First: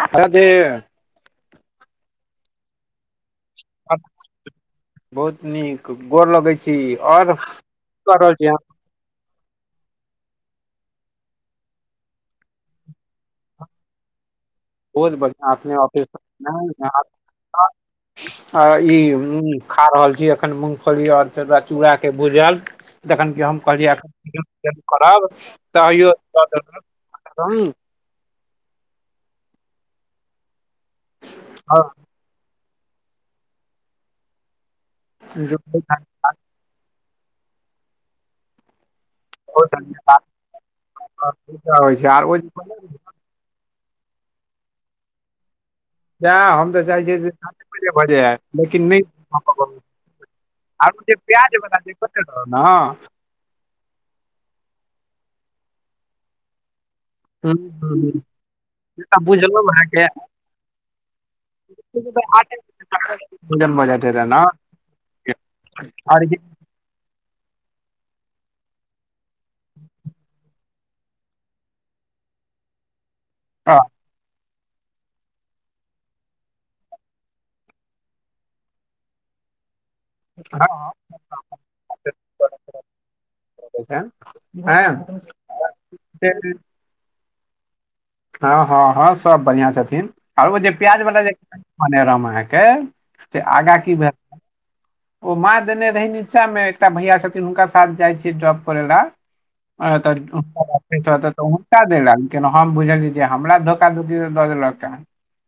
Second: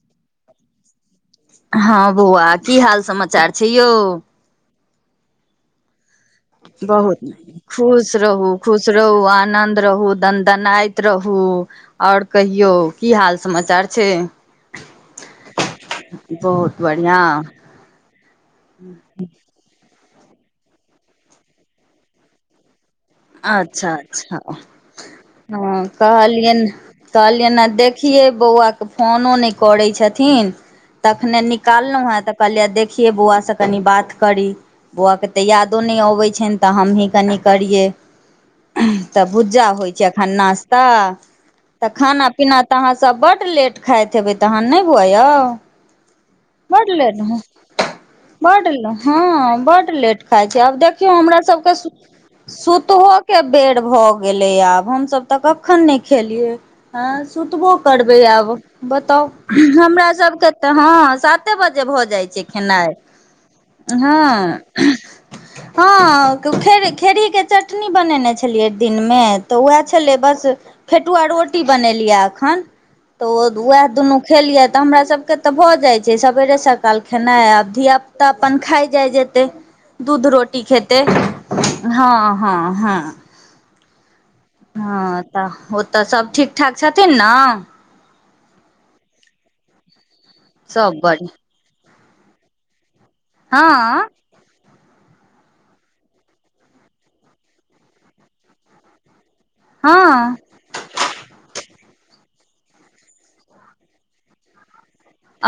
Hello Dev हँ बौआ की हाल समाचार छै यौ बहुत नीक गोर लगै छी बहुत आओर क खुश रहल छी रहू अहाँ? खुश रहू आनन्द रहू दन दनाइत रहू ओर कहियौ की हाल समाचार छै बहुत बढ़िआ अपने औफिस बहुत बढ़िआँ आइ ई खा रहल छी एखन मूँगफली आओर च चूड़ाके भूजल जखन कि हम अच्छा कहलियै एखन अच्छा वीडियो करब हँ तैयो हम कहलियनि कहलियनि देखियै बौआ के फोनो नहि करैय छथिन तखने निकाललहु हे त कहलियै देख देखियै बौआसँ कनि बात करी बौआ के तऽ यादो नहि अबै छनि तऽ हमहि तनि करियै तऽ भुज्जा होइ छै अखन नाास्ता तऽ खाना पीना त अहाँ सब बड लेट खाइत हेबै तहन नहि बौआ यौ तऽ बड चाहै छियै लेट जे साते बजे भऽ जाय बड लेकिन नहि भऽ हँ पबै छै। बड लेट खााय छै आब आरो जे देखियौ हमरा प्याज सब क बला जे कटल रहौ ने सुतहो क बेर भ गेलैय आब हम सब तऽ कखन नहि खेलियै हँ हम्म, सुतबो हम्म, करबै हम्म, आब से तऽ बताउ बुझलहुँ अहाँके हमरा सबके तऽ हँ कते बजे भऽ भोजन जाइ छै खेनाइ भऽ जाइ छै एतऽ ने हँ हँ खे खेरही के चटनी चटनी बनेने छलियै दिन मे तऽ वएह छलै बस फेटुआ रोटी बनेलियै अखन तऽ उएह दुनू खेलियै तऽ हमरा सब के तऽ भऽ जाय छै सबेरे सकाल खेनाइ आब धिया पुता अपन खााय जाय जेतै दूध रोटी खेते हँ हँ हँ हँ तऽ ओ तऽ सभ ठीक ठाक छथिन न हँ हँ हँ सभ बढ़िआँ छथिन आओर ओ जे सब प्याज बाला बढ़िआँ जे कहने रहु अहाँके से आगा की हँ भेल ओ माँ देने रहै नीचाँमे एकटा भैया छथिन हुनका साथ जाइ छियै ड्रॉप करै लए हँ त [unintelligible] [unintelligible] हम बुझली जे हमरा धोखा धोखी दऽ देलक ह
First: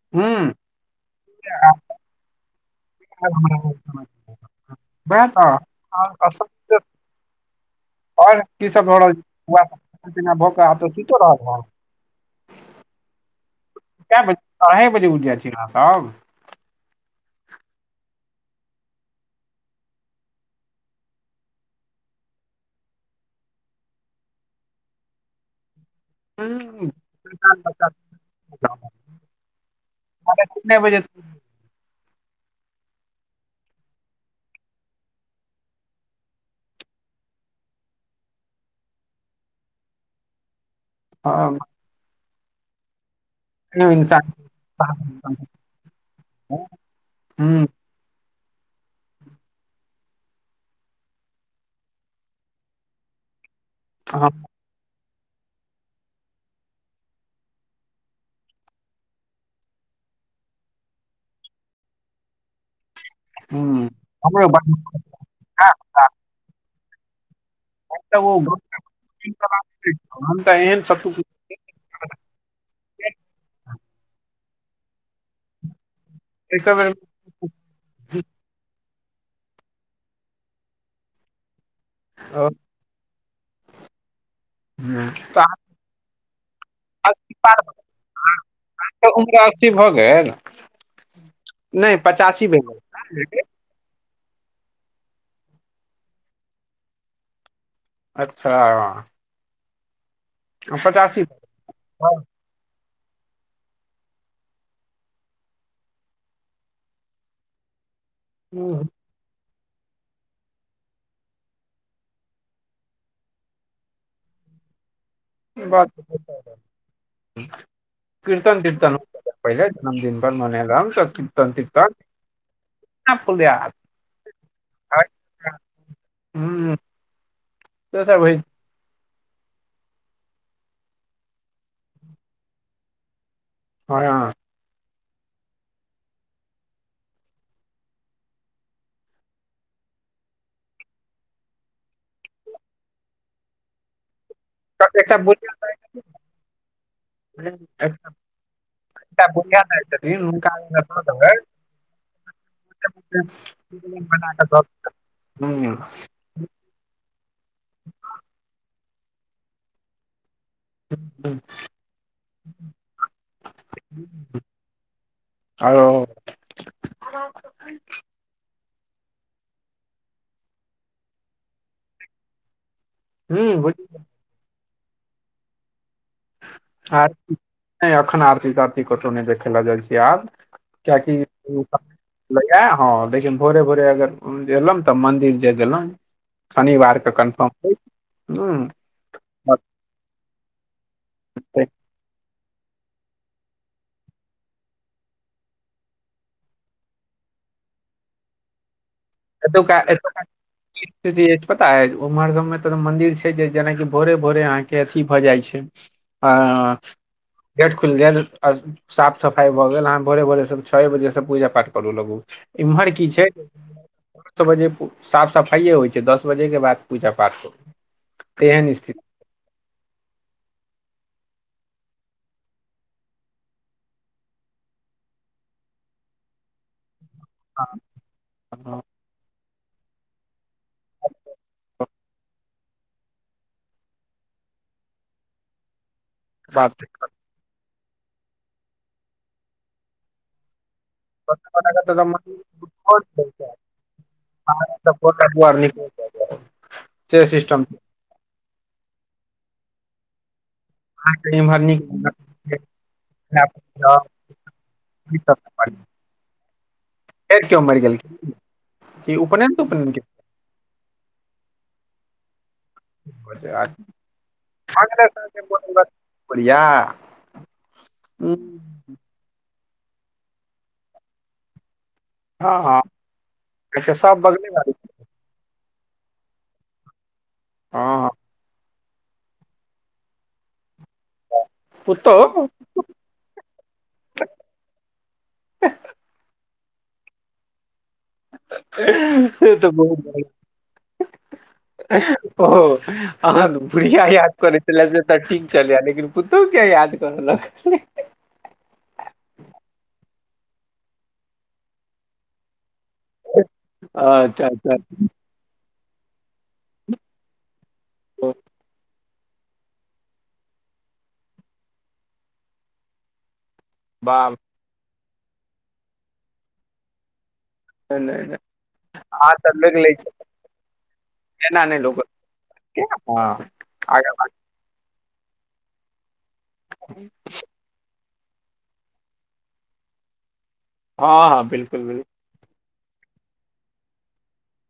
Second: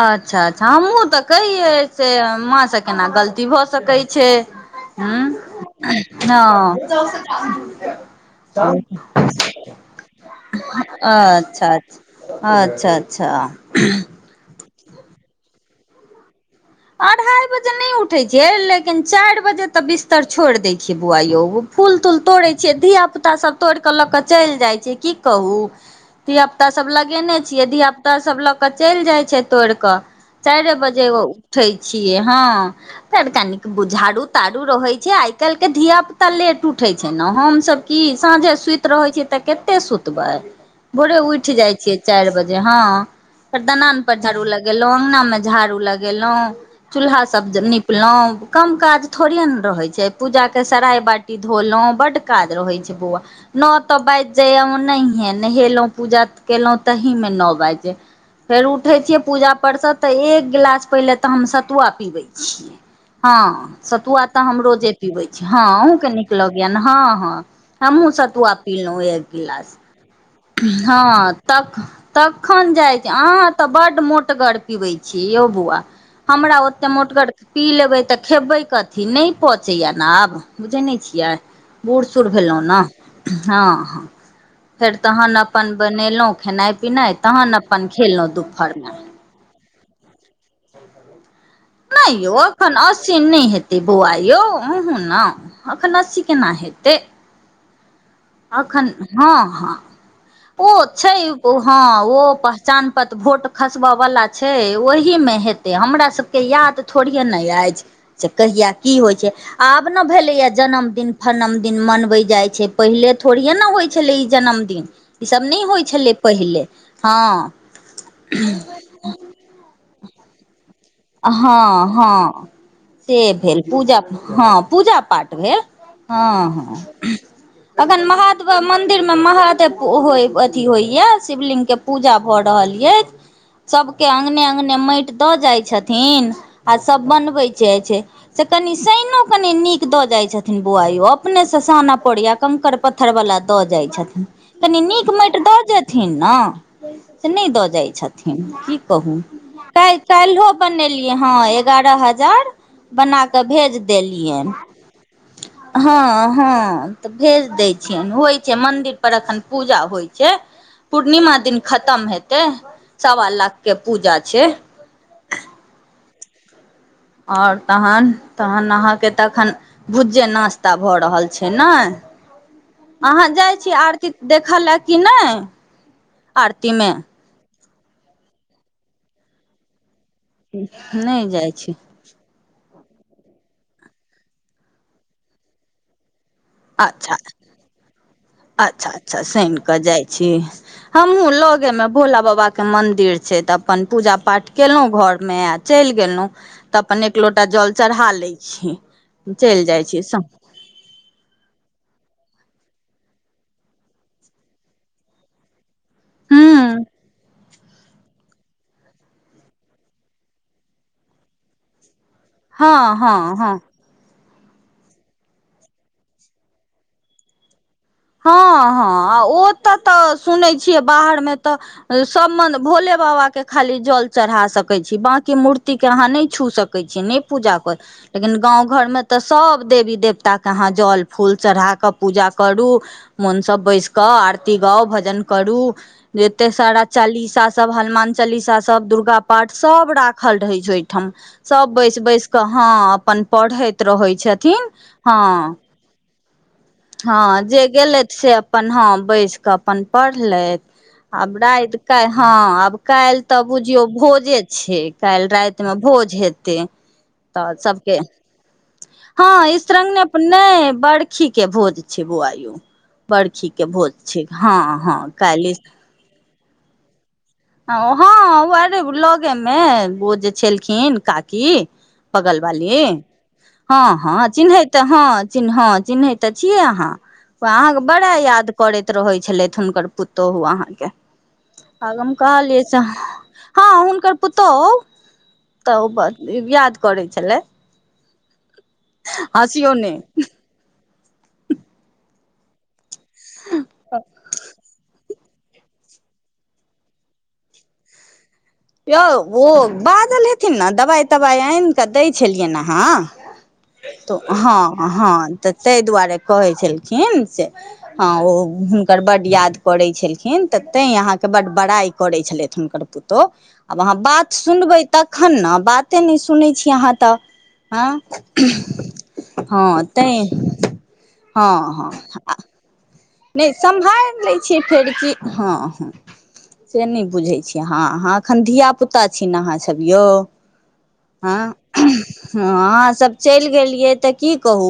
अच्छा अच्छा हमहूँ तऽ कहियै से माँ स केना गलती भऽ सकै छै ह हँ आओर कीसभ भऽ रहल छै बौआ खाना पीना भऽ कऽ आब तऽ सूइतो रहल अच्छा हेएब अच्छा अच्छा अच्छा क्या बजे अरहाय बजे उठै छीअहाँ सब अढ़ाइ बजे नहि उठै छ लेकिन चारि बजे तऽ बिस्तर छोड़ि दै छियै बुआइयो फूल तूल तोड़ै छियै धिया पुता धिय पुता सब तोड़ कऽ लऽ क चलि जाइ छै की कहू हूँ धियापुतासभ लगेने छियै धियापुतासभ लऽ कऽ चलि जाइ छै तोड़ि कऽ चारि कितने बजे तो, ओ छिय हँ फेर कनिक झाड़ू ताड़ू रहै छै आइ काल्हि के धिया पुता लेट उ उठै छै ने हमसभ की साँझे सुति रहै छीियै तऽ कते सुतबै भोरे उठि हाँ, जाइ छियै चारि बजे हँ फेर क्यों दनान पर इंसान झाड़ू लगेलहुं अङंगगना में झाड़ू लगेलहुं हूँ चूल्हा सब हँ निपलहुँं कम काज थोड़े ने रहै छै पूजाके सराय बाटी धोलहुँ बड्ड काज रहै छै बौआ नओ तऽ बाजि जाय नहिये नहेलहुँ पूजा केलहुँं तहि मे नओ बाजि फेर उठै छियै पूजा पर तऽ एक गिलास पहिले तऽ हम सतुआ पीबै छियै हँ हूँ सतुआ तऽ हमरो हम रोजे पीबै छी हँ अहुँ के नीक लगय हँ हँ हँ हमू ओ सतू अपील एक गिलास हम तऽ एहन सत्तू हँ तख तखन जाइ छी अहाँ तऽ बड मोटगर पिबै छीिय यौ बौआ हमरा एके ओते बेर मोटगर पी लेबै तऽ खेबै कते अी नहि पचैय ने आब बुझैत नहि छियै बूढ़ सूढ़ भेलहुँ ने हँ फेर तखन तऽ अपन बनेलहुँ खेनाइ पिनाइ अस्सी तखन पार भऽ गेल, अपन खेलहुँ दुपहरमे [inaudible] [inaudible] नहि यौ पचासी भए एखन असीन गेल नहि हेतै बौआ यौ अहुूँ ने एखन अस्सी केना हेतै अच्छा अखन हँ हँ ओ छै पचासी हँ भऽ ओ गेल। पहचान भोट खसबय वला छै ओहीमे हेतै हमरा सभके याद थोड़िे नहि अछि से कहिआ हम्म, की होइ छै आब ने भेलैएा जन्मदिन फनम दिन मनबै जाइ छै पहिले थोड़िए ने होइ छलै ई जन्मदिन ईसभ नहि होइ बात छलै तऽ सही। पहिले हँ कीर्तन तीर्तन पहिले जन्मदिन पर मने रह हँ हँ इतना से फुलिया भेल पूजा हँ पूजा पाठ भेल हँ ह हँ से अखन सब होइ महाता मन्दिर मन्दिरमे महादेव हो अथी होइया शिवलिङ्गके पूजा भऽ रहल अछि सभके हँ अङंगगने अङंगगने माटि दऽ जाइत छथिन छथिन आ सब बनबैत छै से कनि शइनो कनि नीक दऽ जाइ छथिन बोआल कयो अपने से साना पोड़िया कंकड़ पत्थर वालला दऽ जाइ छथिन कनी नीक एकटा माटि बुढ़िया दऽ जेथिन ने से नहि दाइ दऽ जाइत एकटा छथिन की कहू एकटा बुढ़िया दाइ त छथिन चाल हो हुनका लग दऽ बनेलियै हँ देबै एगारह हजार से बना कऽ भेज फिल्म बना कऽ देलियनि दऽ हम्म हँ हँ तऽ भेज दै छियनि होइ छै मन्दिर पर एखन पूजा होइ छै पूर्णिमा हम्म, दिन खतम हेतै सवा लाखके पूजा छै आरो आओर तहन तहन अहाँ के तऽ एखन भुज्जे नास्ता भऽ रहल छै ने अहाँ जाइ छी ह आरती देखय लए कि नहि आरतीमे नहि एखन आर्तीिक आर्तीिक कचौ नहि खेला जाइ छै ध्यान क्य की नहि जाइ छी भैया हँ लेकिन भोरे भोरे अगर एलहुं तऽ मंन्दिर जे गेलहु शनिवारके अच्छा कन्फर्म हो अच्छा अच्छा सइन कऽ जाई छी हमहुँ लगे में भोला बाबा बाबा के मंदिर छै तऽ अपन पूजा पाठ केलउ घर मे आ चलि गेलों तऽ अपन एकलो लोटा जल चढ़ा लै छी [unintelligible] चलि जाइ छी स मंन्दिर छै जे जेनाकि भोरे भोरे अहाँके अथी भऽ जाइ छै आ हूँ गेट खुलि गेल साफ सफाई भए गेल अह भोरे भोरे सब छओ बजे से पूजा पाठ करु लगु एम्हर हँ की छै हँ हँ दस बजे साफ सफाइए होई छै दस बजेके बाद पूजा पाठ हो हाँ हाँ ओ तऽ तऽ सुनैत छियै बाहरमे भोले बाबा के खाली जल चढ़ा सकै छी बाकी मूर्ति के अहाँ नहि छु छू सकै छ नहि पूजा कर लेकिन गाँव हँ घर मे तऽ सब सब देवी देवता के अहाँ जल फूल चढ़ाके पूजा करु मन सब बैस क आरती गाउ भजन करू एते बात सारा चालीसा सब हनुमान चालीसा सब दुर्गा पाठ सब राखल रहै छै ठाम सभ बैस बैस कऽ हाँ अपन पढ़ैत रहै छथिन हाँ से हाँ जे सिस्टम छै। गेल‌ई से अपन हाँ बैस कऽ अपन पढ़लयै आब अहाँके इम्हर राति नीक काल हाँ आब काल्हि तऽ बुझियौ भोजे छै काल्हि रातिमे भोज हेतै फेर तऽ केओ मरि सबके गेलखिन कि हाँ उपनयन तुपनयन इसरंग के ने नहि बड़खी भोज छै बुआयो बरखी के भोज छै हाँ हाँ काइले बढ़ियां हाँ आरे लगेमे ओ जे छलखिन काकी बगल हँ बाली हँ हाँ सब हाँ उ बगले बाली चिन्हैते हाँ चिन्ह ह चिन्है तऽ छीयै अहाँ अहाँके हँ हँ बड़ा याद कर रहै छलथ हुनकर पुतोहु अहाँके आ पुतोहु कहलियस हाँ हुनकर पुतोहु तऽ याद करै छलै ए तऽ हँसियौ ने बहुत ओ अहाँ के बुढ़िया याद कर छलै जे तऽ ठीक चलिया लेकिन पुतोह किया याद कर ल यौ ओ बाजल हेथिन ने दवाई तवाई आनि कऽ दै छलिय ने हाँ त अच्छा अच्छा हाँ हाँ त ताहि दुआरे कहै छलखिन से ह तो ओ हुनकर ब याद करैत छलखिन तऽ तै अहाँके बड्ड बड़ाइ करैत छलथि हुनकर पुतोहु आब अहाँ बात बाप सुनबै तखन ने बाते नहि सुनैत छी अहाँ तऽ हाँ रे नहि नहि अहाँ तऽ लोकि हाँ लै तै छी हाँ एना नहि हाँ लोक हँ नहि आगाँ सम्भहारि लै छियै फेर की हाँ हाँ से नहि बुझै छियै हँ अहाँ एखन धियापुता छी ने अहाँसभब यौ हँ हाँ हँ बिल्कुल आँ सब चल गेलियौ त की कहूँ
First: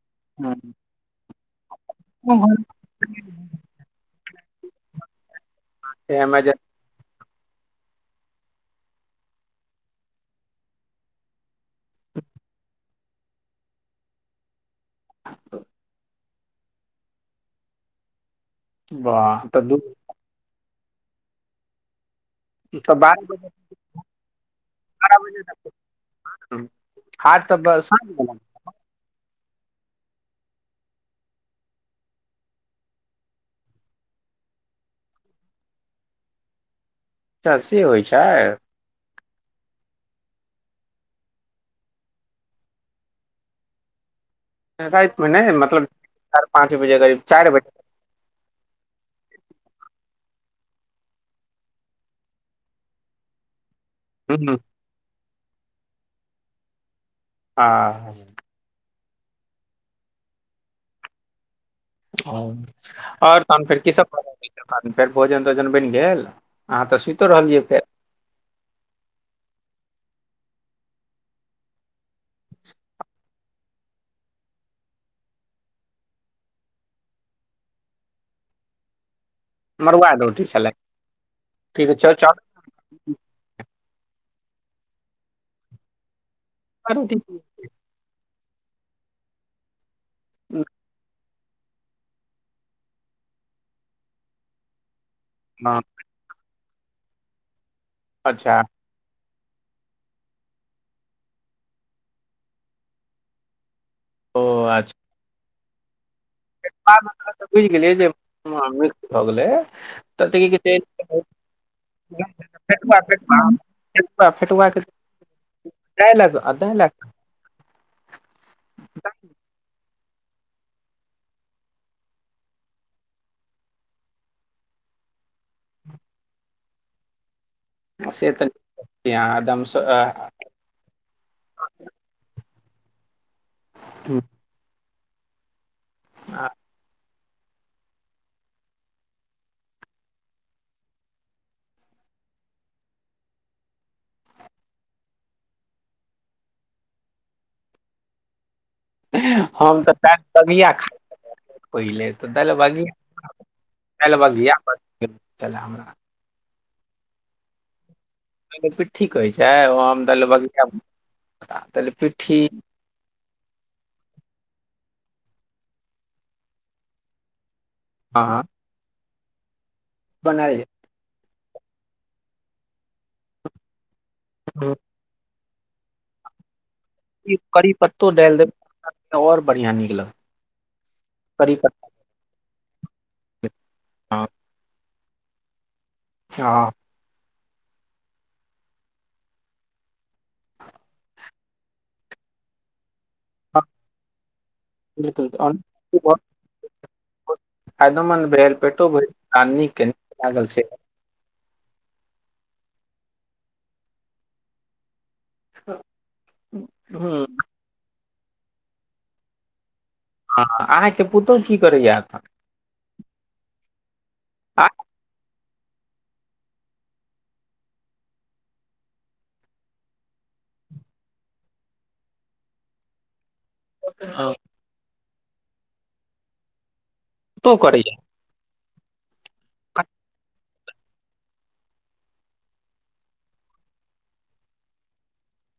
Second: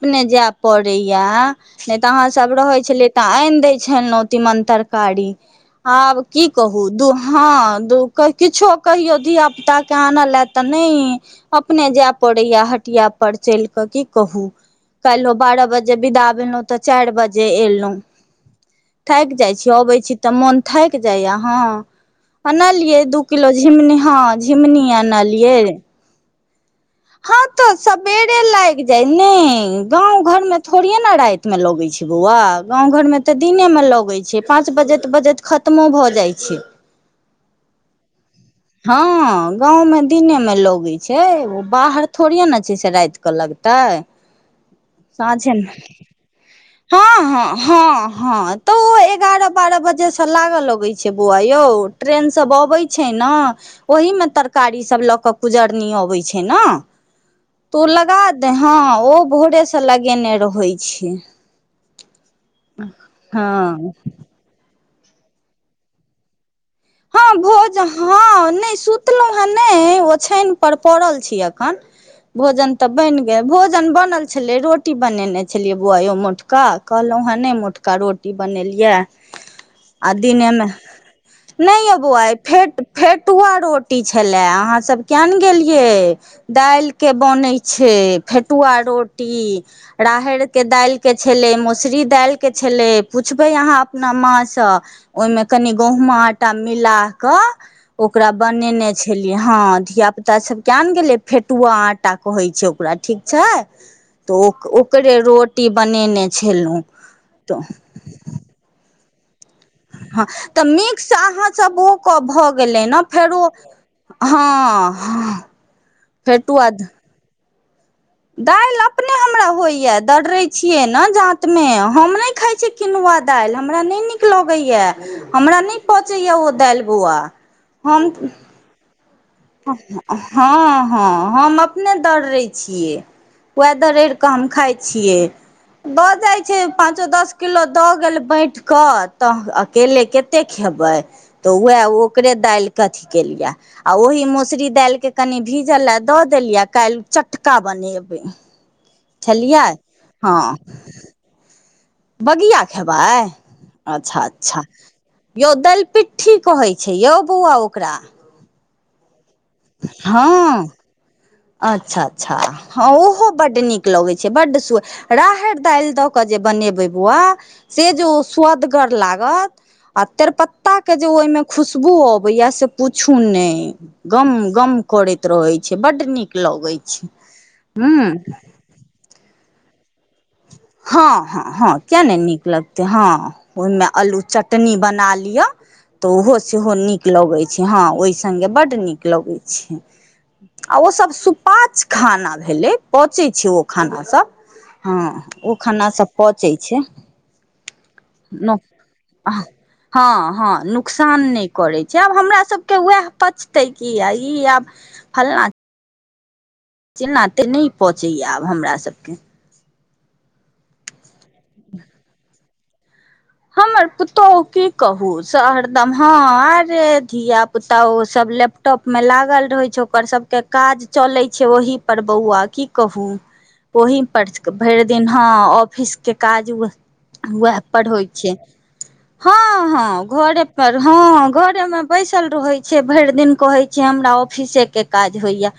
अपने जे बिल्कुल पड़ैया नहि तऽ अहाँसब रहै छलै तऽ आनि दै छलहुँ तीमन तरकारी आब की इमरजेंसी कहू दू हाँ दो किछो कहियो धिया पुता के आनले तऽ नहि अपने जाय पड़े या हटिया पर चल के की कहु कालहो बारह बजे बिदा भैलौ त चार बजे एलउ थाक वाह जाई तऽ छी दू ओबैछी त मोन ठायकि जाइए हँ तऽ आनलियै दू बारह बजे किलो झिङ्ंगुनी हँ झिङ्गुनी आनलियै ह्म हँ तऽ सबेरे लागि जाइ ने गाँव घर मे थोड़िये ने राति मे लगैत छै बौआ गाँव घर मे तऽ दिने मे लगैत छै पाँच बजत बजत खत्मो भऽ जाइ छै अचछा से होइ छै हँ गाँवमे दिनेमे लगैत छै ओ बाहर थोड़े ने छै से रात कऽ लगत त रातमेने मतलब पाँच बजे हँ करीब चारि हँ बजे हँ हँ तऽ ओ एगारह बारह बजे स ल लगै छै बौआ यौ ट्रेन सब अबै छै ने ओहिीमे हँ तरकारी सभ लऽ कऽ गुजरनी अबैत छै ने तू लगा दे हँ ओ भोरेसँ लगेने रहै छै ह आओर तहन फेर हँ कीसभ तहन फेर भोजन तोजन बनि गेल तऽ सुइतो हँ रहलियै भोज फेर हँ नहि सुतलहुं ह ने ओछान पर पड़ल छी अखन भोजन तऽ बनि गेल भोजन बनल छलै रोटी बनेने छलियै बौआयौ मोटका कहलौ हे नहि मोटका रोटी बनेलियै मड़ुआ आ रोटी दिनेमे छलै नहि ठीक यौ छै बौआइ चावल फेट फेटुआ रोटी छले अहाँ सब किया ने गेलियै दालि मड़ुआ के रोटी बनै छै फेटुआ रोटी राहड़ के दालि के छलै मसुरी दालिके छलै पुछबै अहाँ अपना माँसँ ओहि मे कनी हँ गहूमा आटा मिलााक ओकरा अच्छा बनेने छलिय हँ धियापुताभ के ने गेलै फेटुआ आटा कहै छै ओकरा ठीक छै तऽ ओ ओकरे रोटी बनेने छलहुँ तऽ बुझि गेलियै जे मिक्स भऽ गेलै हँ की तऽ कहै मिक्स छै अहाँसभ ओ क भऽ गेलै फेटुआ ने फेटुआ फेरो हँ आ अाइ लाख अ दाइ लाख दालि अपने हमरा होइय दर्रैत छियै ने जाँतमे हम नहि खाइ छी किनुआ दालि हमरा नहि नीक लगैया हमरा नहि पचैए ओ दालि बौआ हम से तऽ हँ एकदमसँ हँ हम अपने दर्रै छियै वदरड़ केऽ हम खााय छियै दऽ जाय छै पाँचो दस किलो दऽ गेल बैट कऽ तऽ अकेले कते खेबै तऽ उएह ओकरे डाल के अथी केलियै आ ओहि मौसरी दाल के कनि भीजल ल दऽ देलियै काल्हि चटका बनेबै छलियै हम तऽ काल हँ बगिया खा ब बगिया खेबै दालि अच्छा बगिया अच्छा बनै यौ छलै हमरा दलि पिट्ठी कहै छै यौ बौआ ओकरा पिट्ठी कहै छै ओम द बगीया हँ अच्छा अच्छा हँ ओहो बड नीक लगै छै बड सु राहर दाल द क बनेब बौआ सेज ओ हाँ स्वदगर ला लागत आ बनायल तेरपत्ता के जे ओहिमे खुशबू अबैया से पूछू ने गम जाय गम करैत रहे छै बड नीक लगे करी पत्तो डाल देबओर बढ़ििया निकला हँ हँ हँ किया ने नीक लगते हँ ओहिमे आल्लू पत्ता चटनी बना ले तऽ उहो हँ सेहो नीक लगे छि हँ ओहि सङगे बड्ड नीक लगै छै आ ओसभ सुपाच खाना भेलै पचै छै ओ खानासभ हँ बिलकुल ओ खानास सभ बहुत पचै छै फायदेमन्द भेल पेटो भरि आ नीक हँ लागल हँ से नुकसान नहि करैतछै आब हमरासबके उएह पचतै कि ई आब फल्लाँ चेना ह तऽ नहि पहुँचैए आब हमरासबके हाँ अहाँके पुतहु की करैयै अखन हमर पुतहु की कहू सँ हरदम ह आरे धिया पुता ओ सब लैपटॉप में लागल रहे छै ओकर सब त काज चलै छै ओहिपर बौआ की कहू ओहि पर अहाँके भरि दिन ह ऑफिस के काज पुतहु वह पर करैया हो छियैहँ हँ घर पर हँ घरे मे बैसल रहै छै भरि दिन कहै छिय हमरा ऑफिसे के काज होइया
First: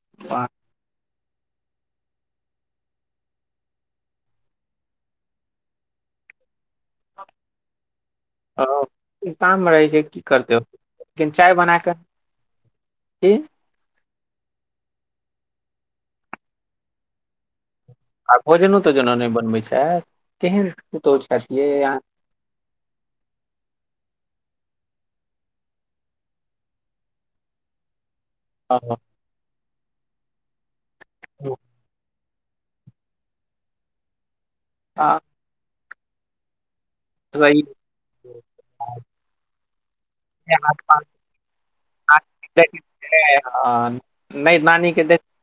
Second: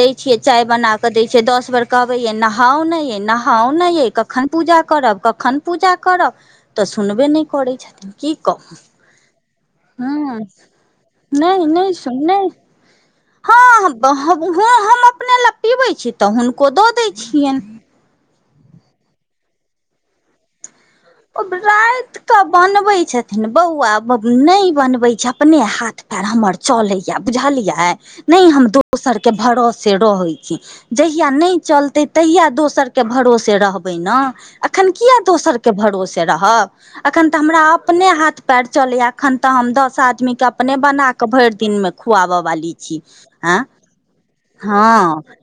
दै छियै चाय बना कऽ दै छियै दस बेर कहबैय नहाउ नहि ये नहाउ नहि ये कखन पूजा करब कखन पूजा करब तऽ सुनबे नहि करै छथिन की कहू काम मे रहै छै की ह्म करतै लेकिन चाय नहि बना नहि कऽ सुन नहि की हँ हब हबु हँ हम अपने लए पीबै छी तऽ हुनको दऽ दै छियेन आ भोजनो तऽ जेना नहि बनबै छै केहन पुतहु अब छथि यै राइत कऽ बनबै छथिन बौआ बब नहि बनबै छै अपने हाथ पैर हमर चलैया बुझलियै नहि हम अहाँ दोसर के भरोसे रहै छी जहिया नहि चलते तहिया दोसरके भरोसे रहबै न अखन आ किया दोसरके भरोसे रहब अखन तऽ हमरा सही अपने हाथ पैर चलैया एखन तऽ हम द सै आदमी के छै अपने हाथ बनाक भैर दिन में खुवाब बाली छि ओ हँ आ नहि नानी के हँ [inaudible]